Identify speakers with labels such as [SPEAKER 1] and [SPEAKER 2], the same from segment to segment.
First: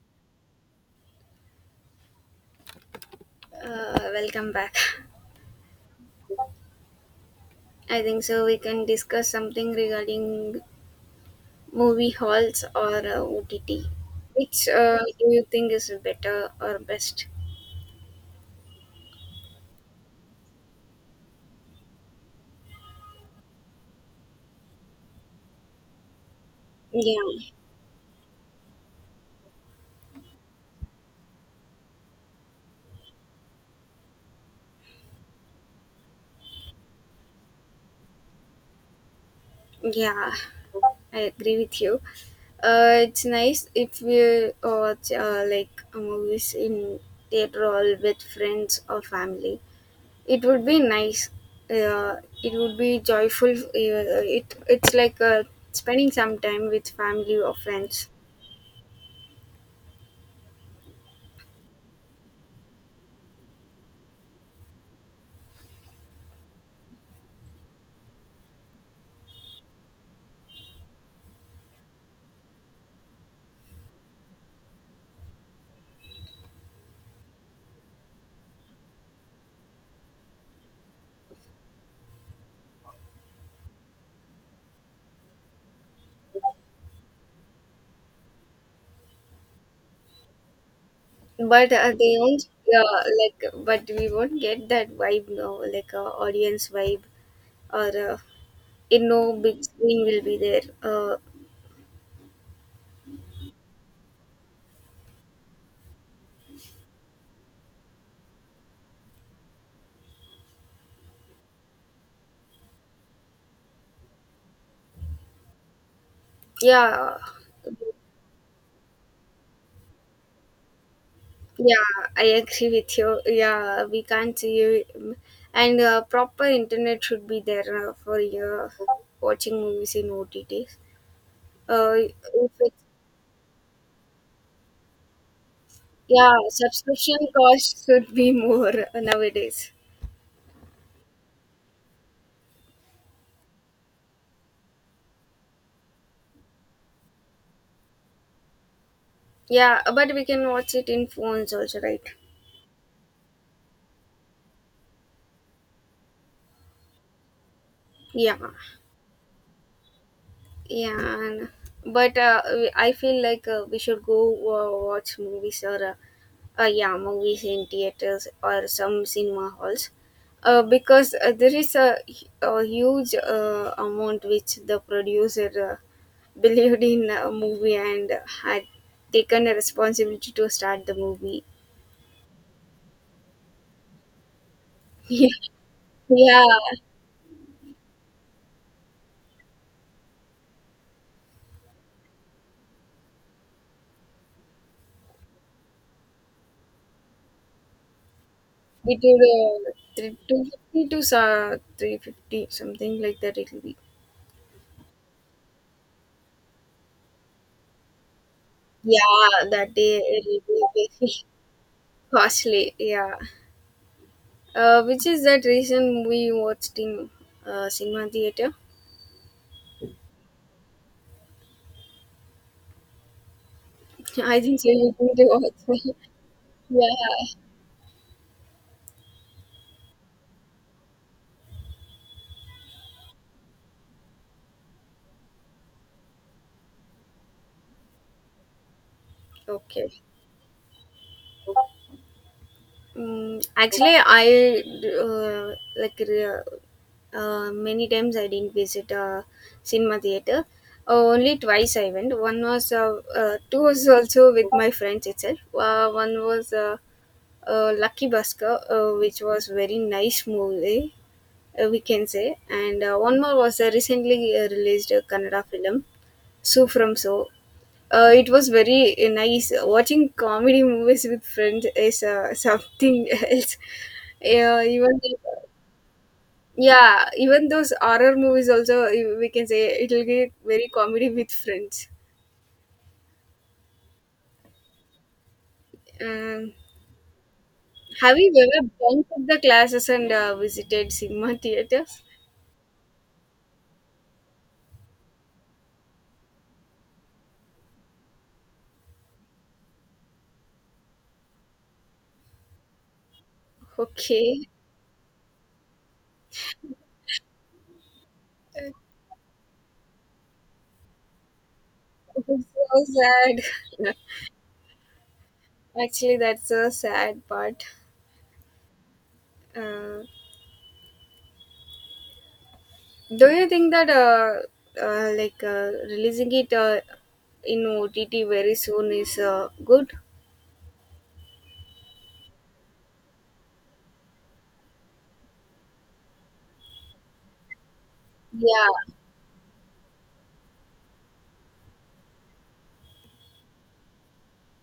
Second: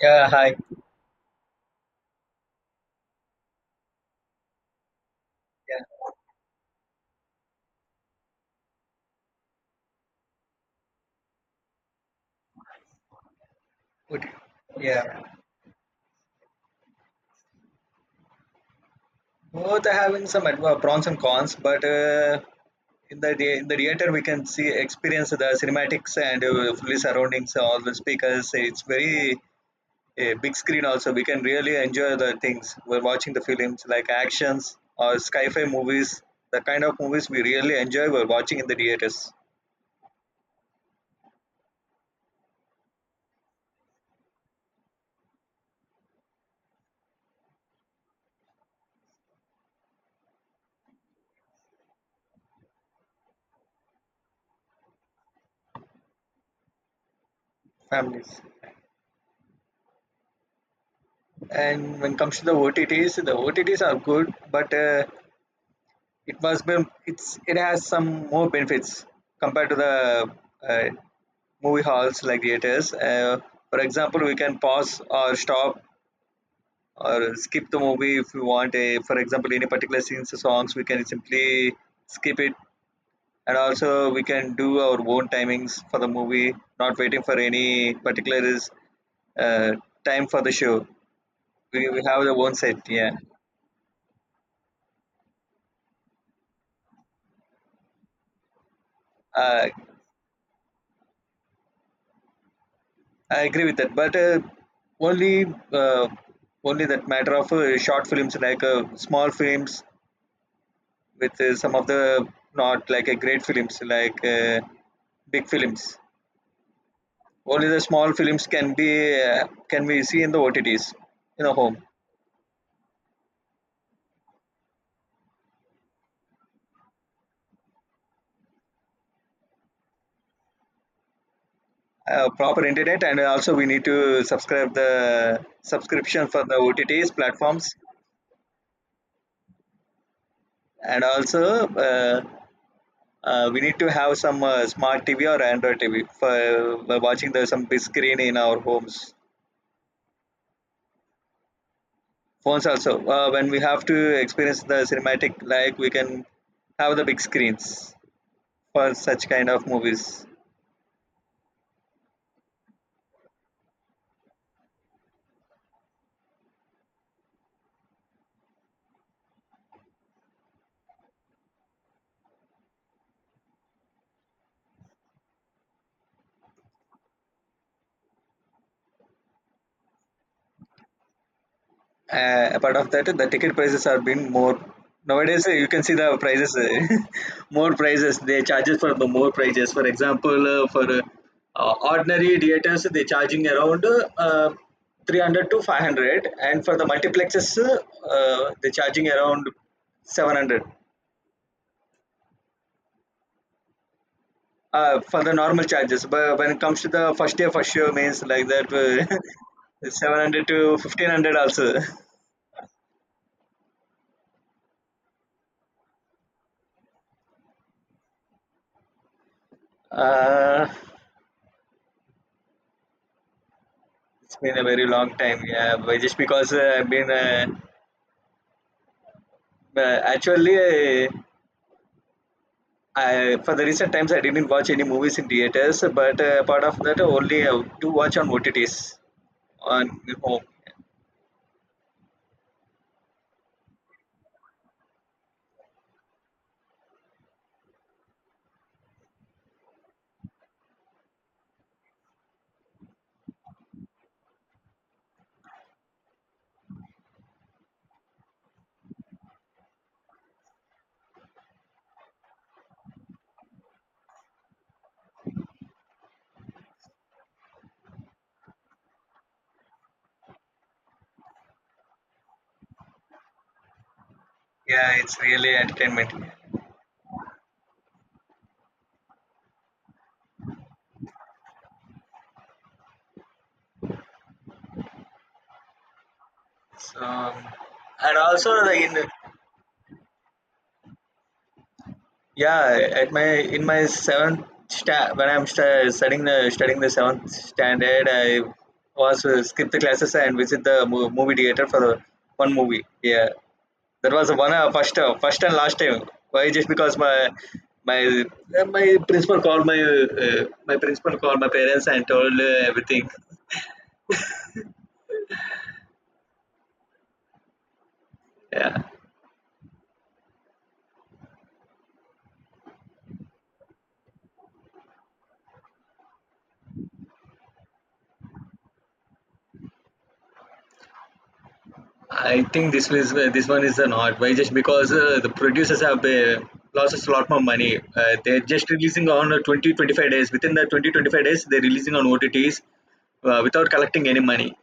[SPEAKER 1] Yeah, hi.
[SPEAKER 2] Welcome back.
[SPEAKER 1] Yeah,
[SPEAKER 2] I think so. We can discuss something regarding movie halls or OTT.
[SPEAKER 1] good.
[SPEAKER 2] Which
[SPEAKER 1] Yeah,
[SPEAKER 2] do you think is better or best?
[SPEAKER 1] both are having some adva pros and cons, but in the theater we can see experience the cinematics and fully
[SPEAKER 2] Yeah,
[SPEAKER 1] surroundings, all the speakers. It's very big screen also. We can really enjoy the things we're watching the films like actions or sci-fi movies. The kind of movies we really enjoy we're watching in the theaters,
[SPEAKER 2] yeah, I agree with you. It's nice if we watch movies in theater hall with friends or family. It would be nice. Uh, it would be joyful. It's like spending some time with family or friends.
[SPEAKER 1] families. And when it comes to the OTTs, the OTTs are good, but it was been it's it has some more benefits compared to the uh, movie halls like theaters, for example we can pause or stop or skip the movie if we want a for example any particular scenes or songs we can simply skip it, and also we can do our own timings for the movie, not waiting for any particular is uh, time for the show.
[SPEAKER 2] But
[SPEAKER 1] we, we
[SPEAKER 2] they
[SPEAKER 1] have the
[SPEAKER 2] won't
[SPEAKER 1] own set. Yeah,
[SPEAKER 2] But we won't get that vibe now, like audience vibe or in no big
[SPEAKER 1] uh,
[SPEAKER 2] screen will be there.
[SPEAKER 1] I agree with that, but only uh, only that matter of short films like small films with some of the not like a great films like big films.
[SPEAKER 2] Yeah
[SPEAKER 1] Only the small films can be see in the OTTs in a home.
[SPEAKER 2] yeah I agree with you, yeah. We can't see you, and proper internet should be there for watching movies in OTTs, if
[SPEAKER 1] Proper
[SPEAKER 2] it's,
[SPEAKER 1] internet, and also we need to subscribe the subscription
[SPEAKER 2] yeah.
[SPEAKER 1] for the OTTs
[SPEAKER 2] Subscription
[SPEAKER 1] platforms,
[SPEAKER 2] cost should be more nowadays.
[SPEAKER 1] and also we need to have some smart TV or Android TV for by watching the some big screen in our homes.
[SPEAKER 2] Yeah, but we can watch it in phones also, right?
[SPEAKER 1] Phones also. When we have to experience the cinematic, like we can have the big screens
[SPEAKER 2] Yeah.
[SPEAKER 1] for such kind of movies.
[SPEAKER 2] Yeah, and, I feel like we should go watch movies or yeah, movies in theaters or some cinema halls. Because there is a huge amount which the producer believed in a movie and had taken a responsibility to start the movie.
[SPEAKER 1] Apart of that, the ticket prices are being more nowadays.
[SPEAKER 2] Yeah,
[SPEAKER 1] You can see the prices,
[SPEAKER 2] it
[SPEAKER 1] more prices. They charges for the more prices. For example, for ordinary theaters, they charging around uh, 300 to 500, and for the multiplexes, they charging around
[SPEAKER 2] will
[SPEAKER 1] 700.
[SPEAKER 2] 350 to 350, something like that it will be.
[SPEAKER 1] For the normal charges, but when it comes to the first year means like that,
[SPEAKER 2] Yeah, that day
[SPEAKER 1] seven
[SPEAKER 2] it
[SPEAKER 1] hundred
[SPEAKER 2] will
[SPEAKER 1] to
[SPEAKER 2] be
[SPEAKER 1] fifteen
[SPEAKER 2] very
[SPEAKER 1] hundred also.
[SPEAKER 2] costly. Yeah. Which is that reason we watched in cinema theater.
[SPEAKER 1] Uh, It's
[SPEAKER 2] I
[SPEAKER 1] been
[SPEAKER 2] think
[SPEAKER 1] a
[SPEAKER 2] so.
[SPEAKER 1] very
[SPEAKER 2] You need
[SPEAKER 1] long time,
[SPEAKER 2] to
[SPEAKER 1] yeah.
[SPEAKER 2] watch.
[SPEAKER 1] But just because I've been
[SPEAKER 2] Yeah.
[SPEAKER 1] uh, actually, I for the recent times I didn't watch any movies in theaters, but part of that only to watch on OTTs
[SPEAKER 2] Okay.
[SPEAKER 1] on home.
[SPEAKER 2] Mm, actually, I uh, like re- many times I didn't visit a cinema theater. Only twice I went. One was two was also with my friends itself. One was Lucky Busker, which was very nice movie, we can say. And one more was a recently released Kannada film, So From So. It was very nice. Watching comedy movies with friends is something else. Yeah,
[SPEAKER 1] Yeah,
[SPEAKER 2] even
[SPEAKER 1] it's really entertainment.
[SPEAKER 2] yeah, even those horror movies also we can say it will be very comedy with friends. Um,
[SPEAKER 1] So,
[SPEAKER 2] have
[SPEAKER 1] and
[SPEAKER 2] you
[SPEAKER 1] also
[SPEAKER 2] ever
[SPEAKER 1] the
[SPEAKER 2] gone
[SPEAKER 1] in
[SPEAKER 2] to the classes and visited cinema theaters?
[SPEAKER 1] yeah at my seventh when I'm studying the seventh standard, I was skip the classes and visit the movie theater for one movie. Yeah. That was
[SPEAKER 2] Okay.
[SPEAKER 1] one first and last time. Why? Just because my my principal called my principal called my parents and told
[SPEAKER 2] So
[SPEAKER 1] everything.
[SPEAKER 2] sad. Actually, that's a sad part.
[SPEAKER 1] Yeah,
[SPEAKER 2] Uh, do you think that releasing it in OTT very soon is good?
[SPEAKER 1] I think this one is an odd. Why? Just because the producers have lost us a lot more money. They're just
[SPEAKER 2] Yeah,
[SPEAKER 1] releasing on 20 25 days. Within the 20 25 days, they're releasing on OTTs without collecting any money.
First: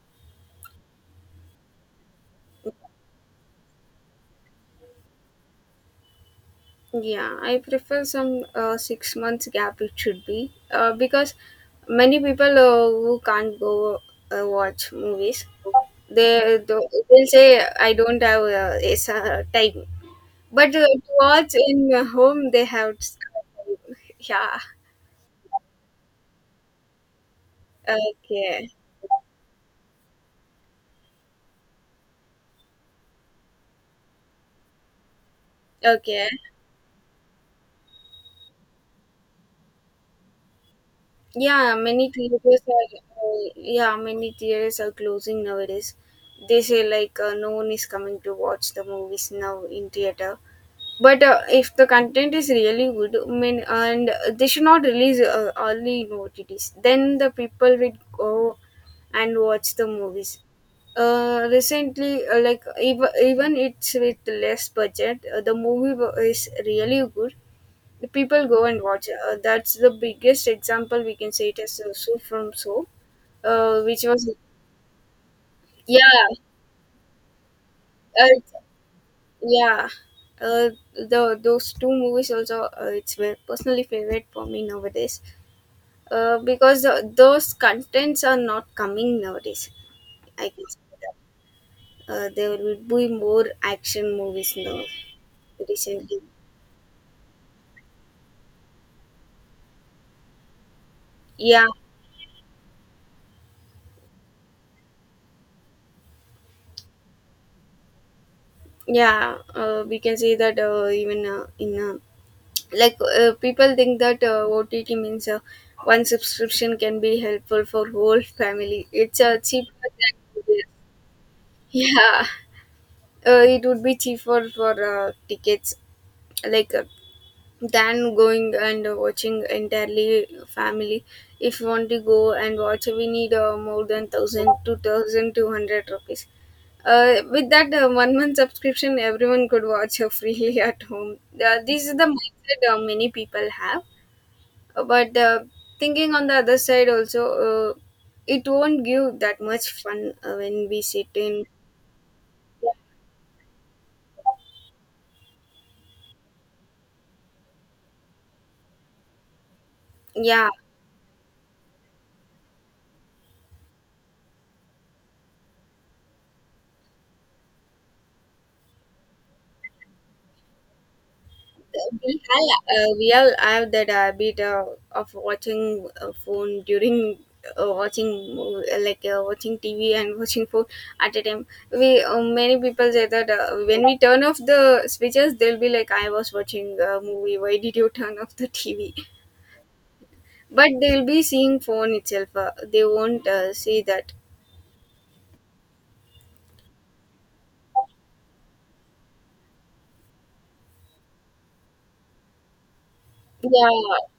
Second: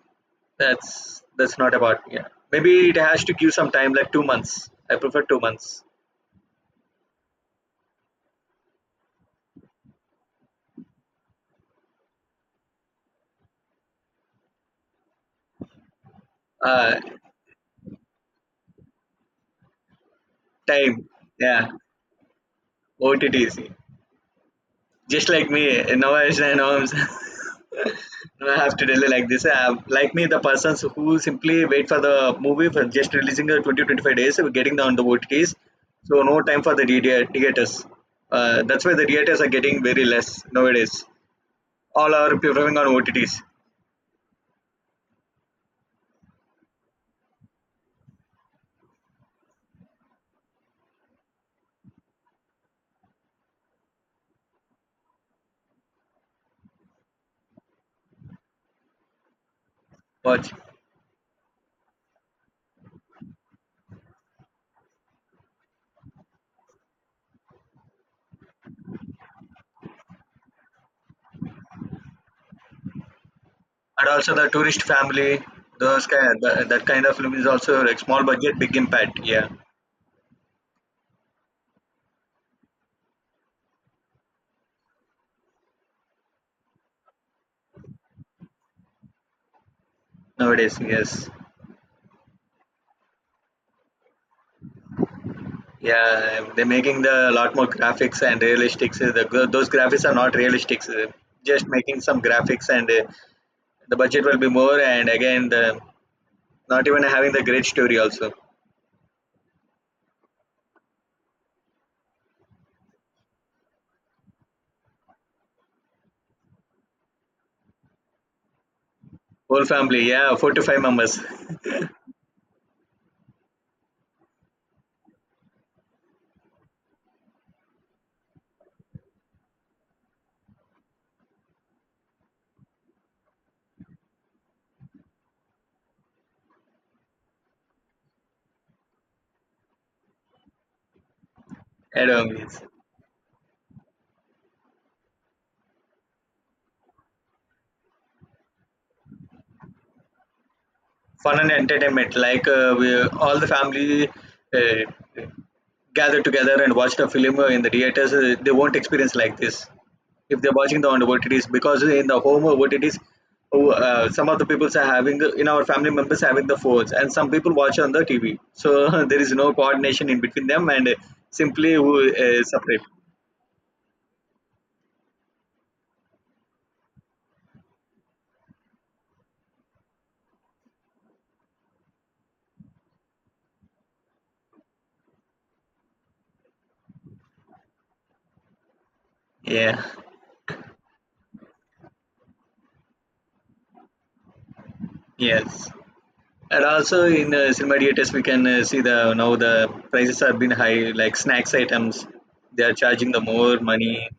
[SPEAKER 1] That's not about. Yeah, maybe it has to give some time, like 2 months. I prefer 2 months.
[SPEAKER 2] yeah. I prefer some 6 months gap. It should be because many people who can't go watch movies, they'll
[SPEAKER 1] Uh,
[SPEAKER 2] say I don't have time. But
[SPEAKER 1] Time.
[SPEAKER 2] to watch
[SPEAKER 1] Yeah.
[SPEAKER 2] in home, they have.
[SPEAKER 1] OTTs.
[SPEAKER 2] Yeah.
[SPEAKER 1] Just like me, innovation and homes. No, I
[SPEAKER 2] Okay.
[SPEAKER 1] have to tell you like this. Like me, the persons who simply wait for the movie for just releasing the 20 25 days, getting on the OTTs. So,
[SPEAKER 2] Okay.
[SPEAKER 1] no time for the theaters. That's why the theaters are getting very less nowadays.
[SPEAKER 2] Yeah, many
[SPEAKER 1] All are
[SPEAKER 2] theaters
[SPEAKER 1] preferring on
[SPEAKER 2] are
[SPEAKER 1] OTTs.
[SPEAKER 2] yeah, many theaters are closing nowadays. They say like no one is coming to watch the movies now in theater. But if the content is really good, I mean, and they should not release early in OTTs. Then the people will go and watch the movies.
[SPEAKER 1] Watch.
[SPEAKER 2] Recently, even it's with less budget, is really good, the people go and watch. That's the biggest example we can say it is, So From So, uh, which
[SPEAKER 1] And
[SPEAKER 2] was
[SPEAKER 1] also the tourist family, those
[SPEAKER 2] yeah,
[SPEAKER 1] kind, that kind of film is also like small budget,
[SPEAKER 2] uh,
[SPEAKER 1] big impact. Yeah,
[SPEAKER 2] yeah. Uh, the those two movies also, it's my personally favorite for me nowadays. Because those contents are not coming nowadays, I can say
[SPEAKER 1] nowadays, yes.
[SPEAKER 2] that. There will be more action movies now recently.
[SPEAKER 1] Yeah, they're making the lot more graphics and realistics. The, those graphics are not realistics.
[SPEAKER 2] Yeah,
[SPEAKER 1] Just making some graphics and the budget will be more. And again, the not even having the great story also.
[SPEAKER 2] yeah. We can say that even in like people think that OTT means one subscription can be helpful for whole family. It's cheap.
[SPEAKER 1] Whole family, yeah, four to five members.
[SPEAKER 2] Yeah, it would be cheaper for tickets, like uh, than going and watching entirely family. If you want to go and watch, we need more than 1,000 to 1,200 rupees. With that 1 month subscription, everyone could watch freely at home. This is the
[SPEAKER 1] and
[SPEAKER 2] mindset many people have, but thinking on the other side also, it won't give that much fun when we sit
[SPEAKER 1] fun
[SPEAKER 2] in.
[SPEAKER 1] and entertainment. Like all the family uh, gather together and watch the film in the theaters, they won't experience like this if
[SPEAKER 2] Yeah,
[SPEAKER 1] they're watching the on OTTs, because in the home OTTs, some of the people are having in our family members having the phones, and some people watch on the TV. So there is no coordination in between them, and simply who
[SPEAKER 2] we have,
[SPEAKER 1] separate.
[SPEAKER 2] we all have that habit of watching phone during watching mov- like watching TV and watching phone at a time. We Many people say that when we turn off the switches they'll be like, I was watching a movie, why did you turn off the TV,
[SPEAKER 1] Yeah.
[SPEAKER 2] but they'll be seeing phone itself. They won't see that.
[SPEAKER 1] Yes. And also in cinema theaters, we can see the now the prices have been high, like snacks items. They are charging the more money.
[SPEAKER 2] Yeah.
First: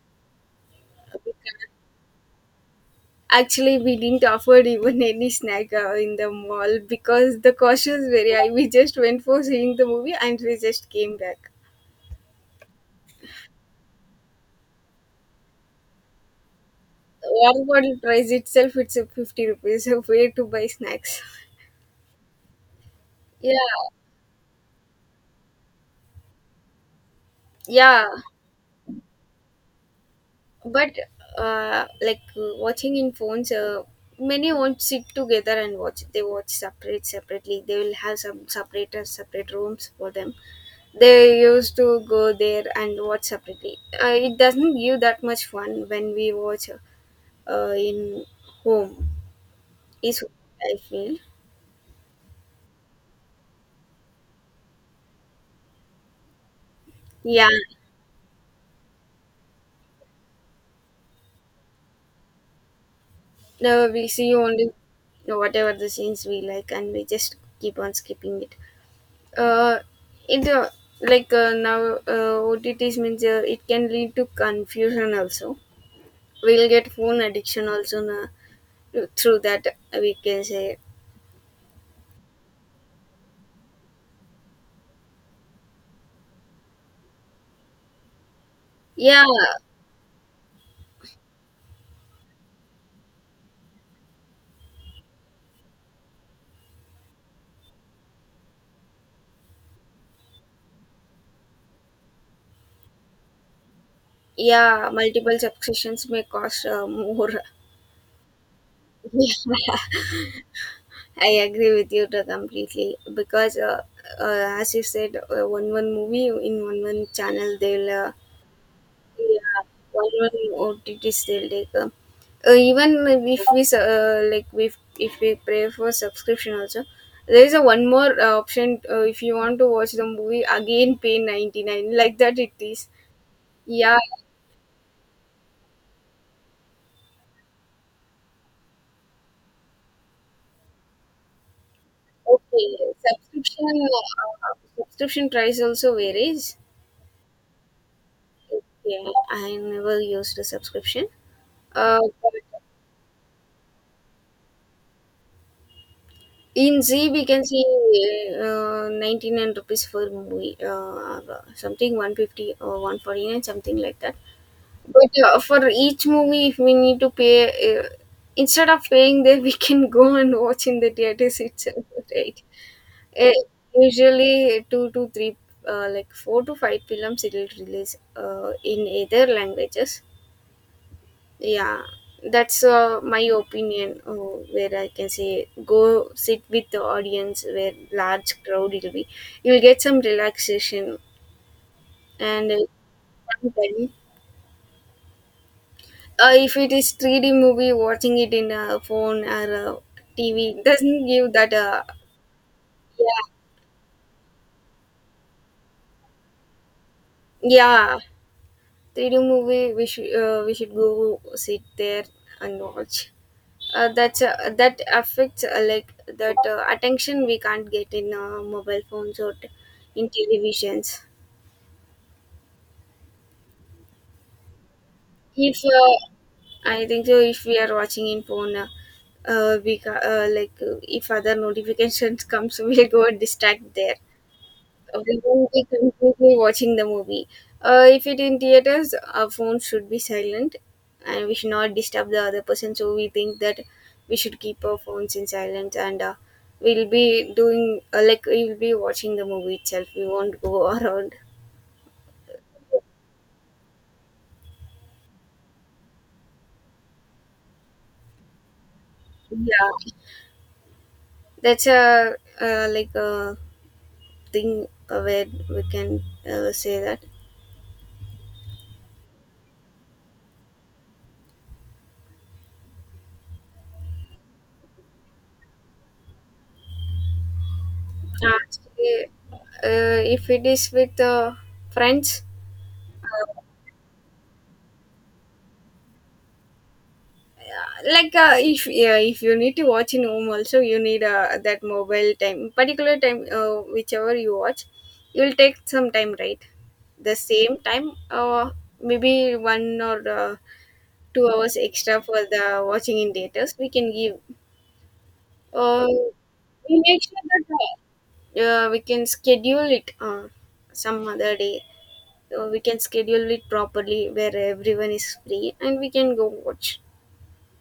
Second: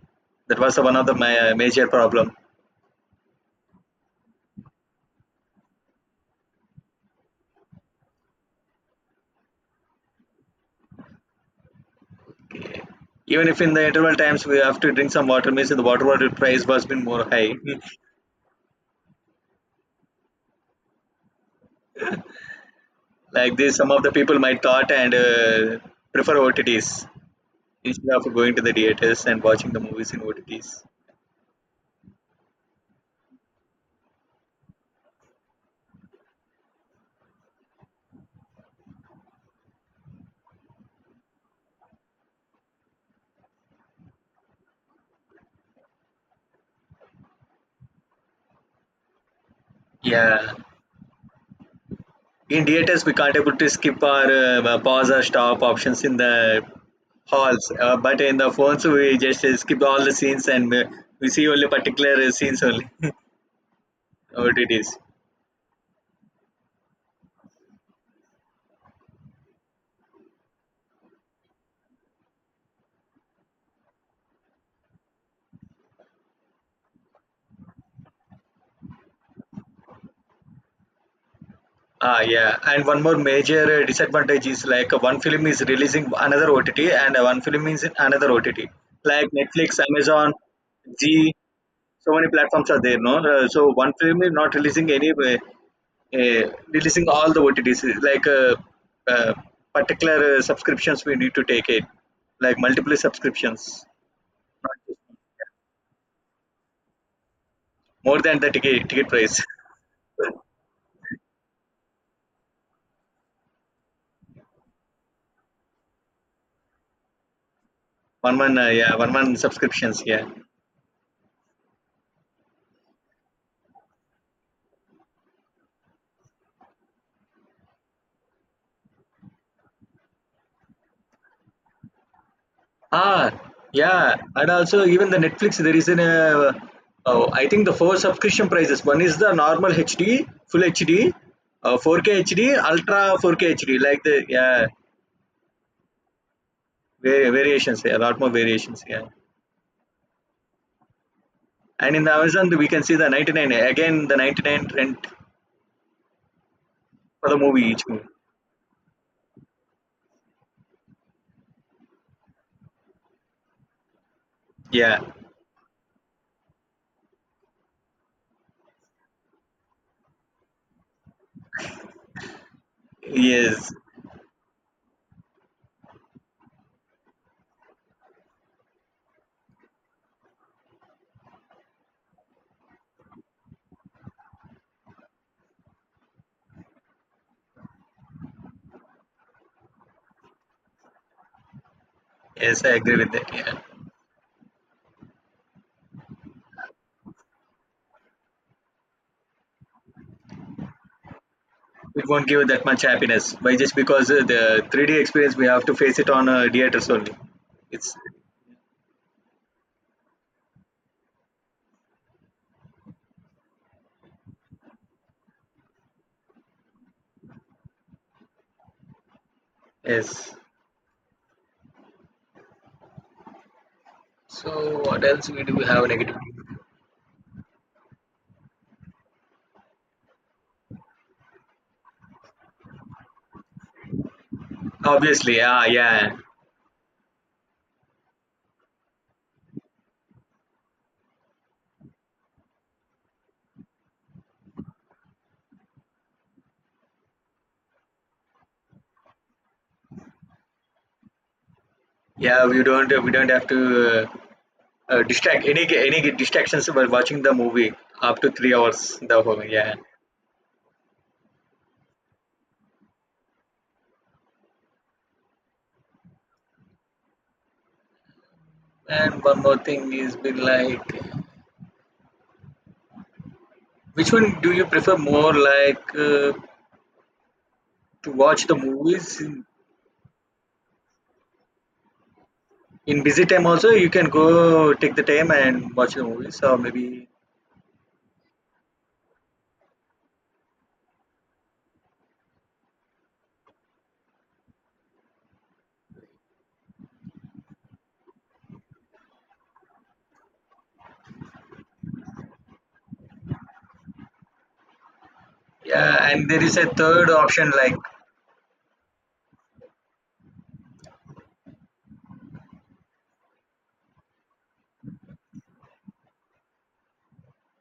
[SPEAKER 1] That was one of the major problem.
[SPEAKER 2] Actually, we didn't offer even any snack in the mall because the cost was very high. We just went for seeing the movie and we just came back.
[SPEAKER 1] Even if in the interval times we have to drink some water, means the water bottle price was been more high.
[SPEAKER 2] One bottle price itself, it's a 50 rupees. So where to buy snacks? Yeah,
[SPEAKER 1] Like this, some of the people might thought, and prefer OTTs
[SPEAKER 2] yeah.
[SPEAKER 1] instead of going to the theaters and watching the movies in OTTs.
[SPEAKER 2] But like watching in phones, many won't sit together and watch. They watch separate separately. They will have some separate separate rooms for them. They used to go there and watch separately. It doesn't give that much fun when we watch in home, is
[SPEAKER 1] Yeah,
[SPEAKER 2] what I feel.
[SPEAKER 1] in theaters we can't able to skip our pause or stop options in the
[SPEAKER 2] Yeah,
[SPEAKER 1] halls, but in the phones we just skip all the scenes, and we see only particular scenes only.
[SPEAKER 2] no, we see only
[SPEAKER 1] OTTs.
[SPEAKER 2] whatever the scenes we like and we just keep on skipping it. Uh, it uh, Now, OTTs means it can lead to confusion also. We'll get phone addiction also, na, through that we can say.
[SPEAKER 1] Ah, yeah, and one more major disadvantage is like one film is releasing another OTT, and one film is in another OTT.
[SPEAKER 2] Yeah.
[SPEAKER 1] Like Netflix, Amazon, G, so many platforms are there, no? So one film is not releasing any, releasing all the OTTs. Like uh, particular subscriptions we need to take it, like multiple subscriptions, not
[SPEAKER 2] Yeah,
[SPEAKER 1] just one.
[SPEAKER 2] multiple subscriptions may cost more.
[SPEAKER 1] More than the ticket price.
[SPEAKER 2] Yeah, I agree with you to completely because, as you said, one movie in one channel they'll
[SPEAKER 1] 1 month, yeah, 1 month
[SPEAKER 2] yeah
[SPEAKER 1] subscriptions,
[SPEAKER 2] one
[SPEAKER 1] yeah.
[SPEAKER 2] one OTTs they'll take. Even if we s- like if we pray for subscription also, there is a one more option. If you want to watch the movie again pay 99, like that it is.
[SPEAKER 1] Ah,
[SPEAKER 2] Yeah.
[SPEAKER 1] yeah, and also even the Netflix, there is an oh, I think the four subscription prices. One is the normal HD, full HD, 4K HD,
[SPEAKER 2] Okay,
[SPEAKER 1] Ultra 4K
[SPEAKER 2] subscription
[SPEAKER 1] HD, like the
[SPEAKER 2] uh,
[SPEAKER 1] yeah
[SPEAKER 2] subscription price also varies.
[SPEAKER 1] variations, yeah, a lot more variations, yeah.
[SPEAKER 2] Okay, I never used a subscription.
[SPEAKER 1] And in the
[SPEAKER 2] But
[SPEAKER 1] Amazon, we can see the 99 again, the 99 rent
[SPEAKER 2] in Z we
[SPEAKER 1] for the
[SPEAKER 2] can
[SPEAKER 1] movie,
[SPEAKER 2] see
[SPEAKER 1] each movie.
[SPEAKER 2] 99 rupees for movie, something 150 or 149, something like that.
[SPEAKER 1] Yeah,
[SPEAKER 2] But for each movie, if we need to pay, instead of paying there, we can go and watch in the theaters itself, right? Eh,
[SPEAKER 1] yes,
[SPEAKER 2] Usually, two to three, four to five films, it'll release in either languages. Yeah, that's my opinion. Where I can say, go sit with the audience, where large crowd it'll be, you'll get some relaxation and.
[SPEAKER 1] yes, I agree with that. Yeah,
[SPEAKER 2] Sometime if it is 3D movie, watching it in a phone or a TV doesn't give that.
[SPEAKER 1] it won't give that much
[SPEAKER 2] Yeah,
[SPEAKER 1] happiness, by just because the 3D experience we have to face it on theaters only. It's
[SPEAKER 2] yeah. 3D movie, we should go sit there and watch. That affects that attention we can't get in mobile phones or t- in
[SPEAKER 1] yes.
[SPEAKER 2] televisions.
[SPEAKER 1] So what else we do
[SPEAKER 2] If
[SPEAKER 1] have negativity?
[SPEAKER 2] I think so, if we are watching in phone, we ca- like if other notifications comes, we go and distract there. We
[SPEAKER 1] Obviously,
[SPEAKER 2] won't be
[SPEAKER 1] yeah, yeah,
[SPEAKER 2] completely watching the movie. If it in theaters, our phones should be silent, and we should not disturb the other person. So we think that we should keep our phones in silence, and we'll be doing we'll be watching the movie itself. We won't go around.
[SPEAKER 1] yeah. We don't have to uh, distract any distractions while watching the movie up to 3 hours. The whole
[SPEAKER 2] Yeah,
[SPEAKER 1] yeah.
[SPEAKER 2] that's a a thing where we can say that.
[SPEAKER 1] And one more thing is been like, which one do you prefer more, like to watch the
[SPEAKER 2] Actually,
[SPEAKER 1] movies
[SPEAKER 2] if it is with friends,
[SPEAKER 1] in busy time also? You can go take the time and watch the movies, or maybe
[SPEAKER 2] like if yeah, if you need to watch in home also you need that mobile time, particular time whichever you watch, you'll take some time, right? The same time maybe one or 2 hours extra for the watching in theaters we can give.
[SPEAKER 1] Mm.
[SPEAKER 2] uh,
[SPEAKER 1] yeah. And there is a
[SPEAKER 2] we make
[SPEAKER 1] third
[SPEAKER 2] sure that
[SPEAKER 1] option like,
[SPEAKER 2] yeah, we can schedule it some other day, so we can schedule it properly where everyone is free and we can go watch.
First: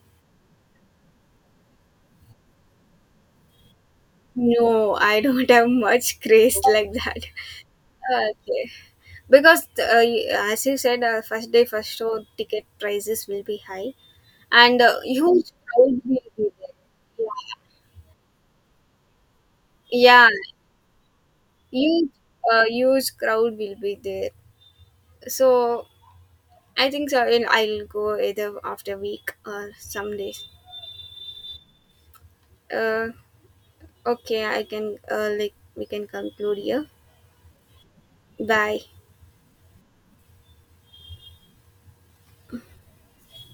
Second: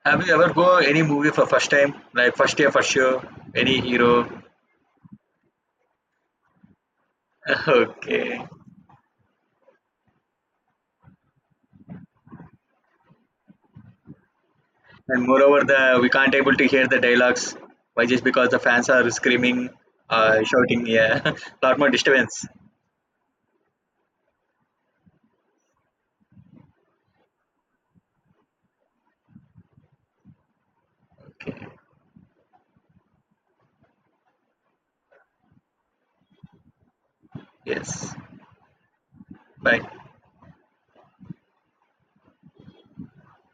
[SPEAKER 1] have you ever go any movie for first time? Like first year for sure, any hero.
[SPEAKER 2] No, I don't have much craze like that.
[SPEAKER 1] Okay.
[SPEAKER 2] Okay, because as you said, first day first show ticket prices will be high, and
[SPEAKER 1] And
[SPEAKER 2] huge
[SPEAKER 1] moreover,
[SPEAKER 2] crowd
[SPEAKER 1] the we
[SPEAKER 2] will
[SPEAKER 1] can't
[SPEAKER 2] be
[SPEAKER 1] able to hear the
[SPEAKER 2] there.
[SPEAKER 1] dialogues. Why just because the fans are screaming,
[SPEAKER 2] Yeah,
[SPEAKER 1] shouting. Yeah, lot more
[SPEAKER 2] huge,
[SPEAKER 1] disturbance.
[SPEAKER 2] Huge crowd will be there. So I think so. I'll go either after week or some days. Uh, okay, I can like we can conclude here.
[SPEAKER 1] Yes.
[SPEAKER 2] Bye.
[SPEAKER 1] Bye.